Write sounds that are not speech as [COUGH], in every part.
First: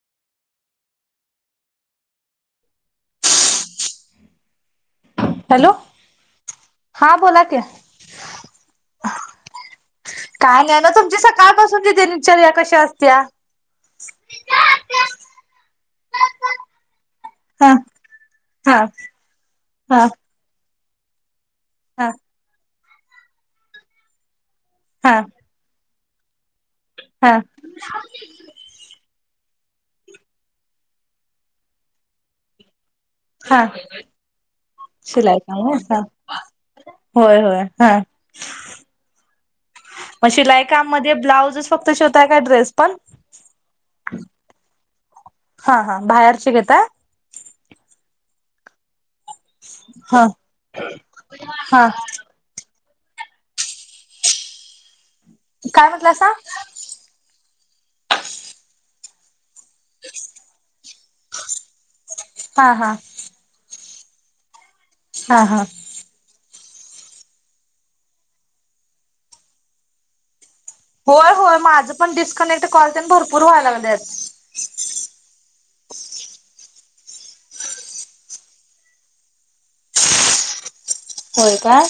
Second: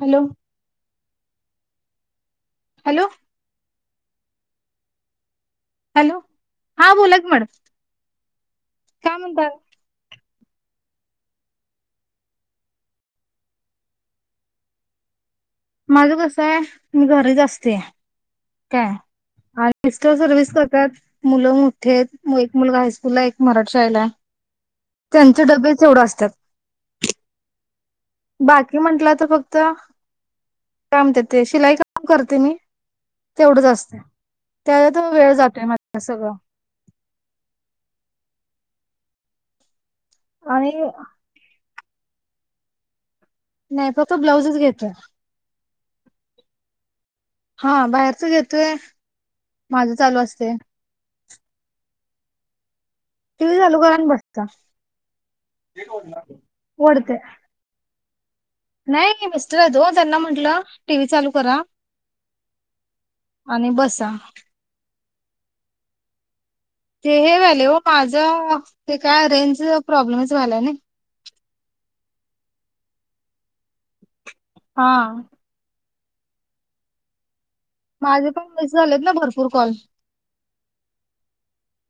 Hello hello hello हा बोला की. काय म्हणता काय नाही ना तुमची सकाळपासून त दिनचर्या कशी असत्या. [UNINTELLIGIBLE] माझ कस आहे मी घरीच ह असते. हा काय आणि हा मिस्टर सर्विस करतात. मुल मोठीे आहेत. हा एक मुलगा हायस्कूलला एक मराठी शाळेला आहे. हा त्यांचे डबे तेवढ असतात. हा बाकी म्हटल तर फक्त काय म्हणत्यात ते शिलाई काम करते मी. हा तेवढंच असते त्यात वेळ शिलाई जातोय काम व्हय. माझा हा सगळं होय होय ह‌ म शिलाई आणि काममध्ये ब्लावूझ फक्त शिवताय का ड्रेस पण. नाही फक्त ब्लाउजच घेतोय हा हा बाहेरचे घेता. हा बाहेरच घेतोय माझं चालू हा असतय हा टी व्ही चालू करत्या आणि बसत्या काय म्हणलासा वढते नाही मिस्टर हाइत ओ त्यांना म्हंटलं टीव्ही चालू करा हा हा आणि बसा हा हा ते हे व्हायलय ओ माझं ते काय रेंज प्रॉब्लेमच व्हायलाय नै होय होय माझं पण डिसकनेक्ट कॉल तेन भरपूर व्हायला लागल्यात हा माझे पण तसेच झालेत ना भरपूर कॉल होय काय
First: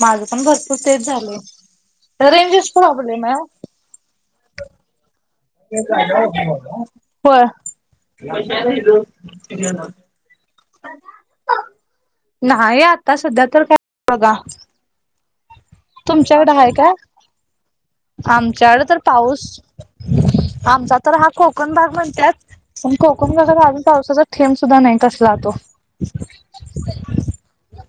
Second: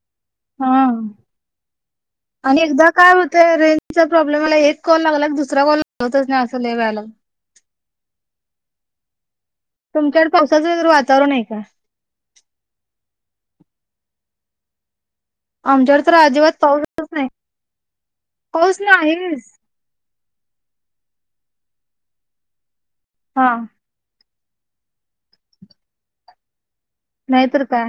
माझं पण हा. भरपुर तेच झालय रेंजच प्रॉब्लेम हाय ओ जचा प्रॉब्लम आलाय एक कॉल लागला की दुसरा कॉल लागतच नाही अस लई व्हायलय होय तुमच्याकड पावसाच वगैरे वातावरण हाय काय नाही आता सध्या तर काय बघा आमच्याकडे तर तुमच्याकड अजिबात हाय काय पाऊसच नाही पाऊस आमच्याकड तर पाऊस नाहीच. आमचा तर हा कोकण भाग म्हणत्यात पण कोकण हा. भागाला आजुन पावसाचा थेंब सुद्धा नाही कसला तो नाहीतर काय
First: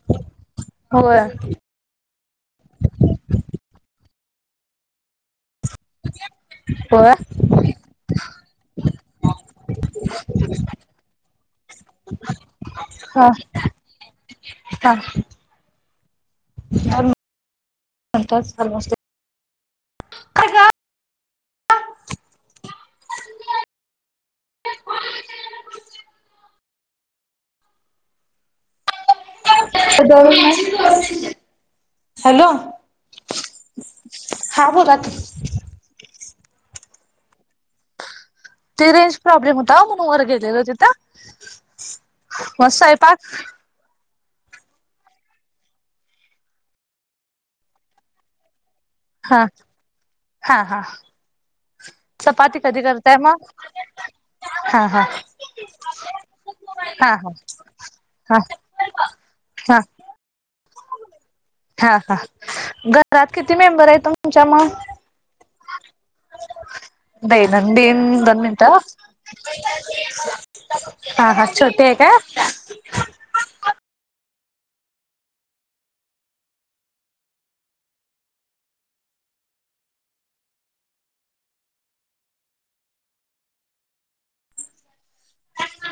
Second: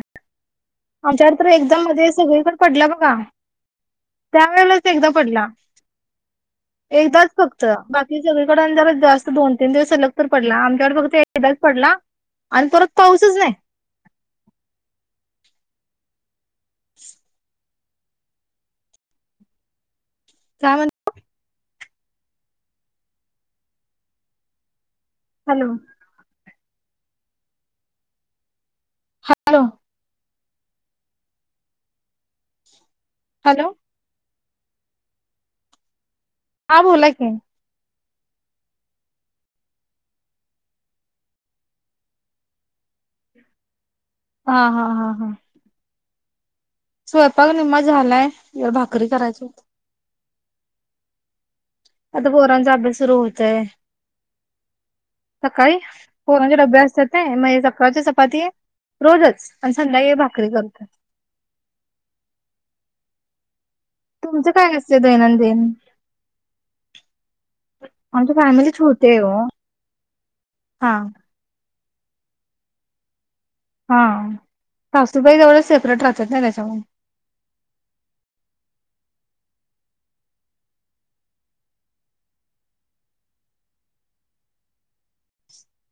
होय आमच्याकड तर एकदा मध्ये सगळीकड पडला बघा त्या वेळेलाच एकदा पडला. होय एकदाच फक च बाकी सगळीकड जरा जास्त दोन - तीन दिवस सलग तर पडला आमच्याकड फक्त एकदाच पडला आणि परत हा पाऊसच नाही हा. [UNINTELLIGIBLE] काय म्हण हॅलो हॅलो हॅलो हॅलो हा बोला की हा बोला की ते रेंज प्रॉब्लेम होता ओ म्हणून वर गेलेलो तिथं म स्वयपाक हा हा हा हा स्वयपाक निम्मा झालाय जरा भाकरी करायच. हा हा हा आता चपाती पोरांचा कधी अभ्यास सुरू करताय मग होतय हा हा सकाळी पोरांचे डबे असतात हा नै हा म एक सकाळची हा चपाती रोजच आणि हा संध्याकळी भाकरी करतोय. हा हा घरात किती मेंबर आहेत तुम तुमचं काय असतय दैनंदिन? दैनंदिन आमची दोन मिनिट फॅमिली हं छोटी आहे ओ हा हा छोटि हाय काय हा सासुबाई तेवढं सेपरेट राहतात नै त्याच्यामुळ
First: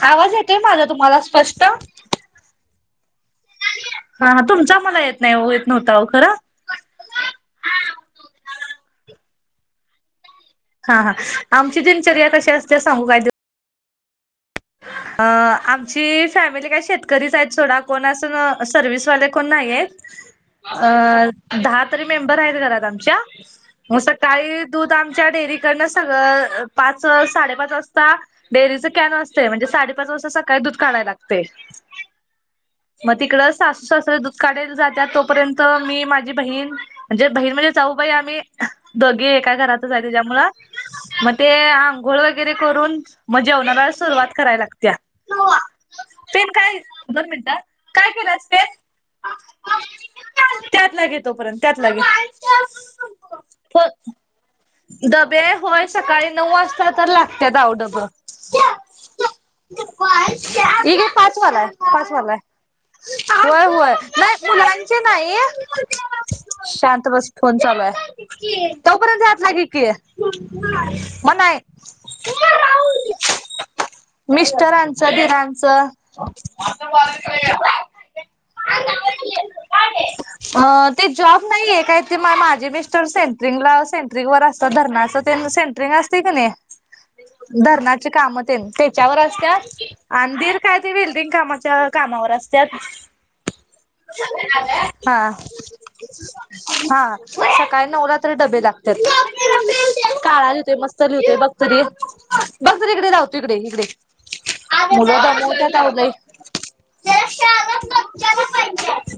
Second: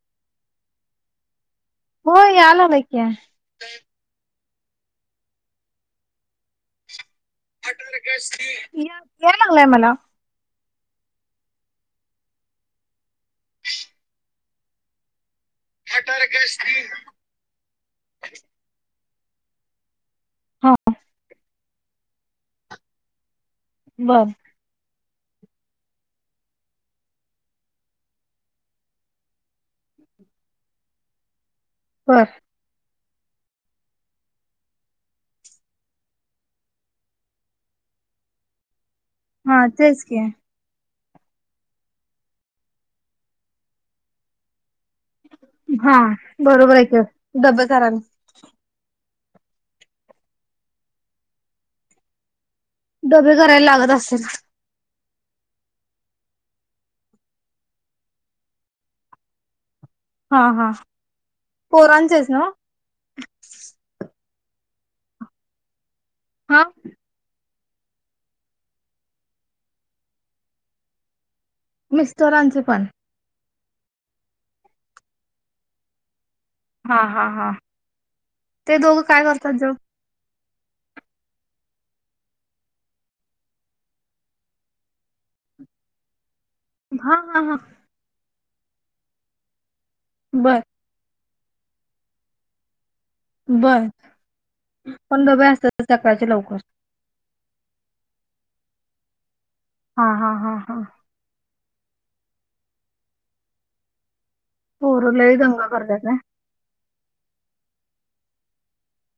आवाज येतोय माझा तुम्हाला स्पष्ट? होय यालालाय की हा हा तुमचा मला येत नाही ओ येत नव्हता ओ खरं. या याय लागलंय मला. हा हा आमची दिनचर्या कशी असते सगू काय आमची फॅमिली काय शेतकरीच आहेत सोडा कोण अस सर्विसवाले कोण नाहीयेत. हा अ दहा तरी मेंबर आहेत घरात आमच्या मग बर सकाळी दूध आमच्या डेअरीकडन सगळं पाच साडे पाच वाजता डेअरीच कॅन असतय म्हणजे साडेपाच वाजता सकाळी दूध काढायला लागतय. होय मग तिकडं सासू सासरे दूध काढला जातात तोपर्यंत मी माझी बहीण म्हणजे बहीण म्हणजे जाऊबाई आम्ही दोघी एका हा घरातचय तेच की तेज्यामुळ म ते आंघोळ वगैरे करून मग जेवणाला सुरुवात करायला लागत्या. हा पेन बरोबर काय आहे की दोन मिनिटं हं डबे करायला काय केलंस पेन? त्यातला घे तोपर्यंत त्यातला घे डबे करायला हो लागत असतील? डबे होय सकाळी नऊ वाजता तर लागत्यात अवं डबं. हा हा हे घे पाचवालाय पोरांचेच पाचवालाय ना होय होय नाही मुलांचे नाही, हा शांत बस फोन चालूय तोपर्यंत ह्यातला घे की म नाही मिस्टरांचं पण मिस्टरांचं दिरांचं हा हा हा ते दोघं काय करतात जॉब [UNINTELLIGIBLE] ते जॉब नाहीये काय ते माझे मिस्टर सेंट्रिंगला सेंट्रिंग वर असतात धरणाच तेन सेन ट्रिंग असतय का नई? हा हा हा धरणाची काम तेन त्याच्यावर असत्यात अन दिर बर काय वेल्डिंग कामाच्या कामावर असत्यात. बर पण हा डबे असतात सकाळचे लवकर हा सकाळी नऊला तरी डबे लागत्यात हा हा काळा हा देतोय हा मस्त बघ तरी बघ तरी इकडे लावतो इकडे इकडे पोरं मुलं लई दंगा दमवत्यात आओ करतात लय. ना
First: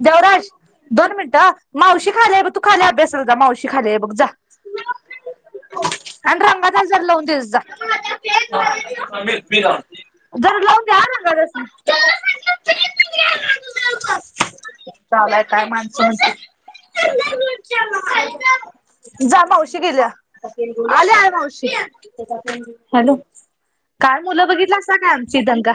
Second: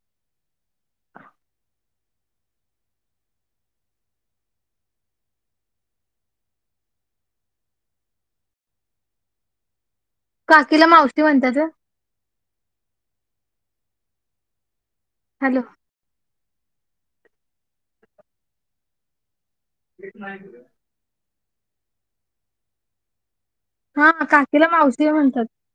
देवराज दोन मिनटं अं मावशी खाली आहे बघ तू, खाली अभ्यासला जा मावशी खाली आहे बघ जा. आणि रंगाचा जर लावून दे जा. लावून काकीला द्या मावशी ना गरज म्हणत्यात वय? चालाय हॅलो काय माणसून जा मावशी गेल्या आल्याय मावशी हॅलो हा काय मुलं काकीला बघितल्यासा मावशी काय आमची म्हणतात दंगा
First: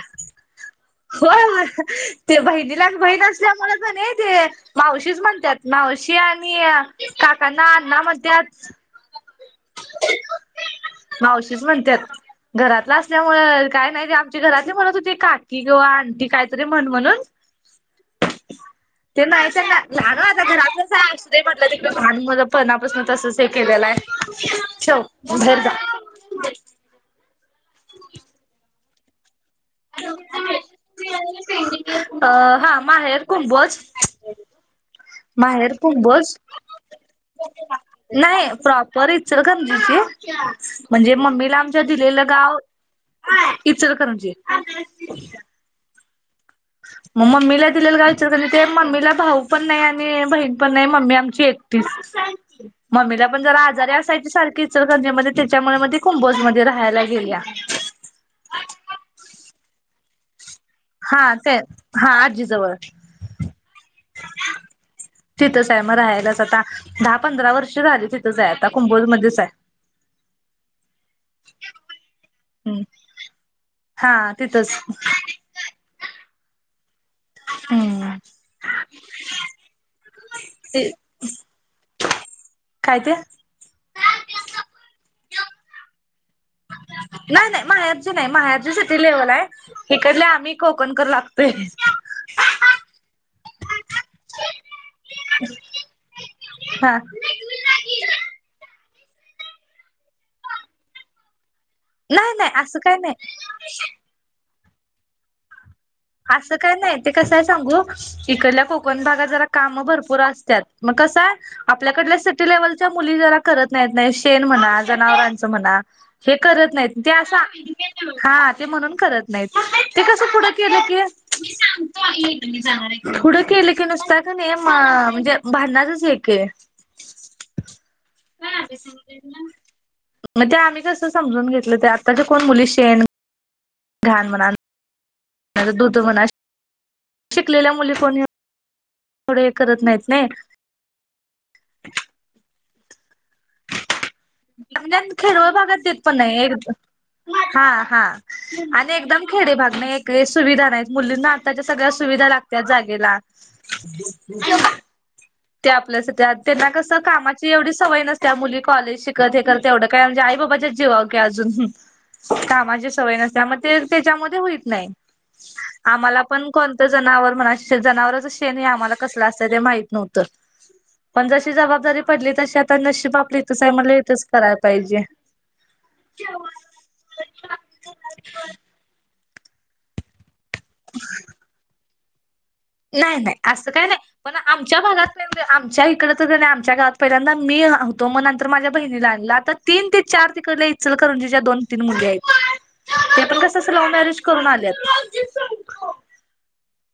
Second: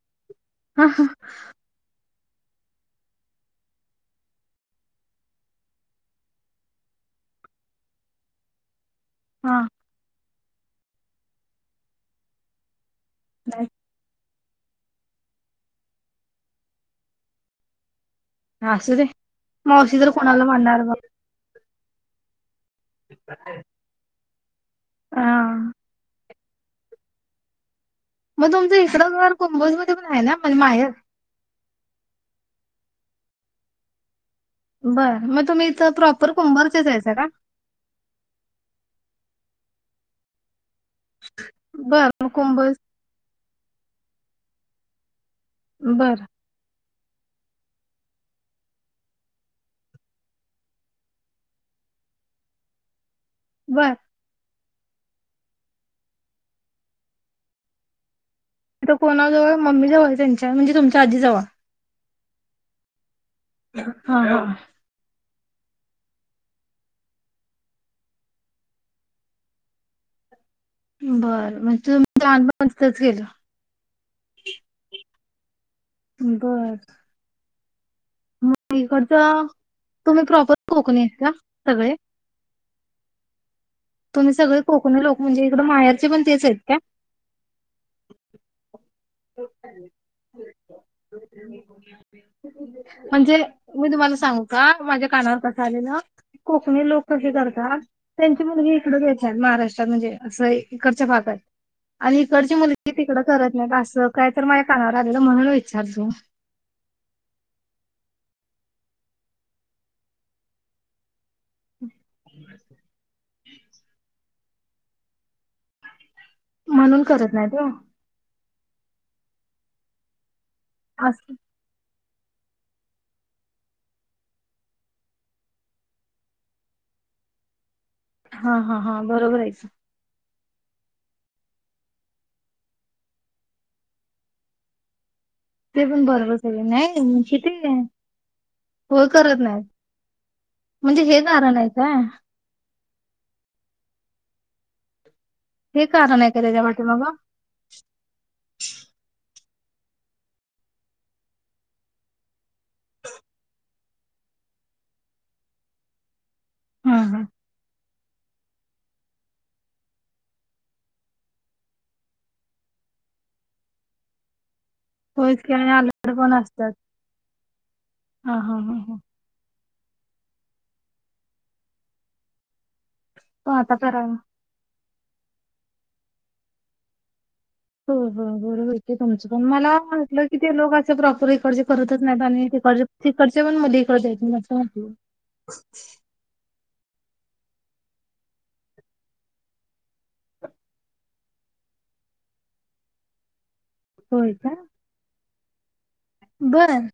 हा हा होय होय बहिणीलाच बहीण असल्यामुळे का नई ते मावशीच म्हणत्यात मावशी आणि काकाना अण्णा म्हणत्यात. हा मावशीच म्हणत्यात घरातल नाही असल्यामुळ काय नाही घरातली म्हणत होती काकी किंवा आंटी काहीतरी म्हण म्हणून. असू दे ते नाही त्यांना मावशी तर ना ना आता कोणाला म्हणणार घरातलंच बघ हाय असू ते म्हटलं लहानपणापासून तसच हे केलेलं आहेे ठेव बाहेर जा. [INAUDIBLE] मग तुमचं इतरं घर कुंभोज मध्ये पण आहे ना म्हणजे माहेर? [INAUDIBLE] अ हा माहेर कुंभोज बर मग तुम्ही माहेर इथं कुंभोज प्रॉपर कुंभारचेच आहेसा का नाही प्रॉपर इचलकरंजीची म्हणजे मम्मीला आमच्या बर मग दिलेलं गाव कुंभज इचलकरंजी. बरं मग मम्मीला दिलेलं काय विचार त्यानी ते मम्मीला भाऊ पण नाही आणि बहीण पण नाही मम्मी आमची एक टिच [INAUDIBLE] मम्मीला पण जरा आजारी बर असायची सारखी इंचलकरजी मध्ये त्याच्यामुळे मग ती कुंभोजमध्ये राहायला गेल्या. तिथ कोणा जवळ मम्मी जवळ त्यांच्या म्हणजे तुम्ह हा ते हा आजीजवळ हा हं तिथंच आहे मग राहायलाच आता दहा पंधरा वर्ष झाली तिथंच आहे आता, कुंभोजमध्येच आहे. बरं म्हणजे तुम्ही लहानपण हम् तिथंच गेलं हा तिथच बर हम् ममीकडच तुम्ही प्रॉपर ते कोकणी आहे का सगळे काय ते तुम्ही सगळे कोकणी लोक म्हणजे इकड मायारचे पण तेच आहेत का नाही नाही माहेरची नाही माहेरची सिटी लेव्हल आहे इकडले आम्ही कोकणकर लागतोय म्हणजे मी तुम्हाला सांगू का माझ्या कानावर कसं आलेलं कोकणी हा. लोक कसे करतात त्यांची मुलगी इकड देत्यात महाराष्ट्रात म्हणजे असं इकडच्या भागात आणि नाही नाही इकडची असं मुलगी काय नाही. तिकडं करत नाहीत असं काय तर माझ्या कानावर आलेलं म्हणून विचारलो असं काय नाही ते कसं आहे सांगू इकडल्या कोकण भागात जरा काम भरपूर असत्यात मग कस आहे आपल्याकडल्या सिटी लेव्हलच्या मुली जरा करत नाहीत नाही शेण म्हणा जनावरांच म्हणा हे करत नाहीत म्हणून ते करत असं नाहीत ओ हा ते म्हणून करत नाहीत ते कस पुढ केल कि असं पूढ केलं की नुसत कने म्हणजे भांडणाचच हे कि हा हा हा बरोबर आहे कि मग ते आम्ही कसं समजून घेतलं ते आत्ताच्या कोण मुली शेन घाण म्हणा ते दुध पण म्हणा बरोबरच आहे नाही किती शिकलेल्या मुली कोणी येवढ हे करत नाहीत ने म्हणजे हे कारण आहे काय म्हणजे खेडवळ भागात हे देत पण कारण आहे नाही का त्याच्या एक पाठीमागं हा हा आणि एकदम खेडे भागणे एक एक सुविधा नाहीत मुलींना आताच्या सगळ्या सुविधा लागतात त्या जागेला ते आपल्यासाठी त्यांना हा कसं हा कामाची एवढी स सवय नसत्या मुली कॉलेज शिकत हे करत तेवढं काय म्हणजे आई बाबाच्या जीवावर कि अजून कामाची सवय नसत्या मग ते त्याच्यामध्ये होईत नाही होयच की आणि आलड आम्हाला पण असतात कोणतं जनावर म्हणा जनावरच हा शेण हा हे हा आम्हाला हा कसल असतय ते माहित नव्हत पण जशी जबाबदारी पडली तशी आता नशीब आपल पण इथच आहे आता म्हणल करावं इतच कराय पाहिजे. हो हो बरोबर आहे कि तुमचं पण मला वाटलं की ते लोक असे प्रॉपर इकडचे करतच नाहीत आणि तिकडचे नाही नाही तिकडचे पण असं मुली काही नाही इकडे येत पण नाहीत असं आमच्या वाटलं भागात नाही म्हणजे आमच्या इकड आमच्या गावात पहिल्यांदा मी होतो मग नंतर माझ्या बहिणीला आणला आता तीन ते चार तिकडले इंचलकरजी ज्या दोन तीन मुली आहेत ते पण कस अस लव्ह मॅरेज होय करून आल्यात बर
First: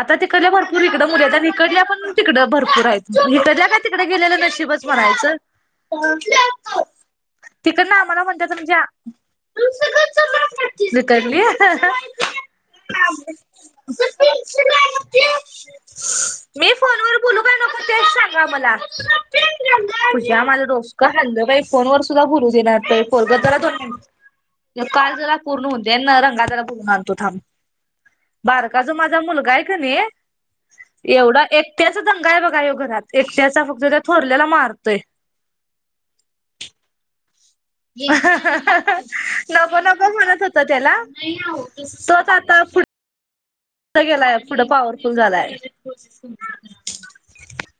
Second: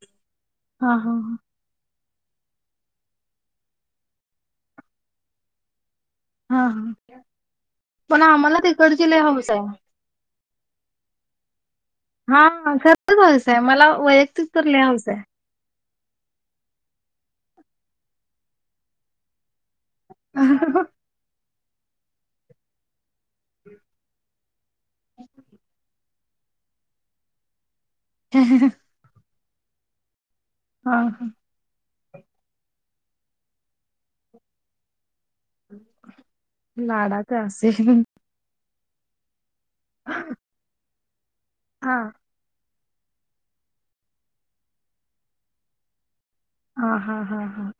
आता तिकडल्या भरपूर हा इकडं हा मुली येतात इकडल्या पण तिकडं भरपूर आहेत हिकडल्या काय तिकड गेलेलं नशिबच म्हणायचं हा हा हा तिकडन पण आम्हाला म्हणतायच तिकडची म्हणजे लय हौस आहे. इकडली हा सर्वच हयसंय मला वैयक्तिक तर लिहावच आहे मी फोन व बोलू का नको तेच सांगा मला तझ्या मला डोसकं खाल्लं बाही फोन वर सुद्धा भुरू देणार कोलग जरा काल जरा पूर्ण होते ना रंगा जरा पूर्ण आणतो थांब बारका जो माझा मुलगा आहे क हा नाई हा एवढा एक तेच दंगा आहे बघा यो घरात, एकट्याचा फक्त त्या थोरल्याला मारतोय. लाडा तर अस असे नको नक हा म्हणत होत त्याला तोच आता गेलाय पुढं पॉवरफुल झालाय ह हा हा हा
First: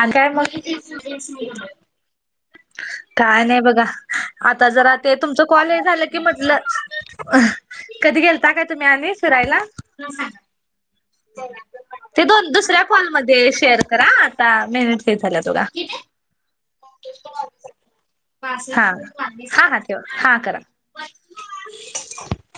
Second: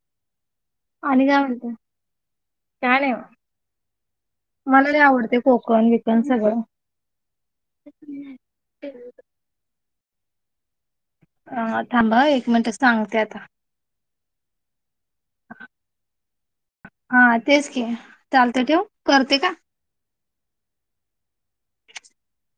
आणी काय मग. आणि काय म्हणते काय नाही बगा. आता मला जरा लय ते आवडते तुमचं कॉल हे कोकण झालं की बिकण सगळं. मदलच अ. कधी गेलता काय तुम्ही आणि सुरायला. अ ते थांबा एक दोन मिनिट दुसऱ्या सांगते आता कॉलमध्ये शेअर करा, आता मेहन हे झाल्या दोघा. हा तेच की चालतंय ठेवू हा. करते काय? हा हा ठेवा. हा करा. [INAUDIBLE]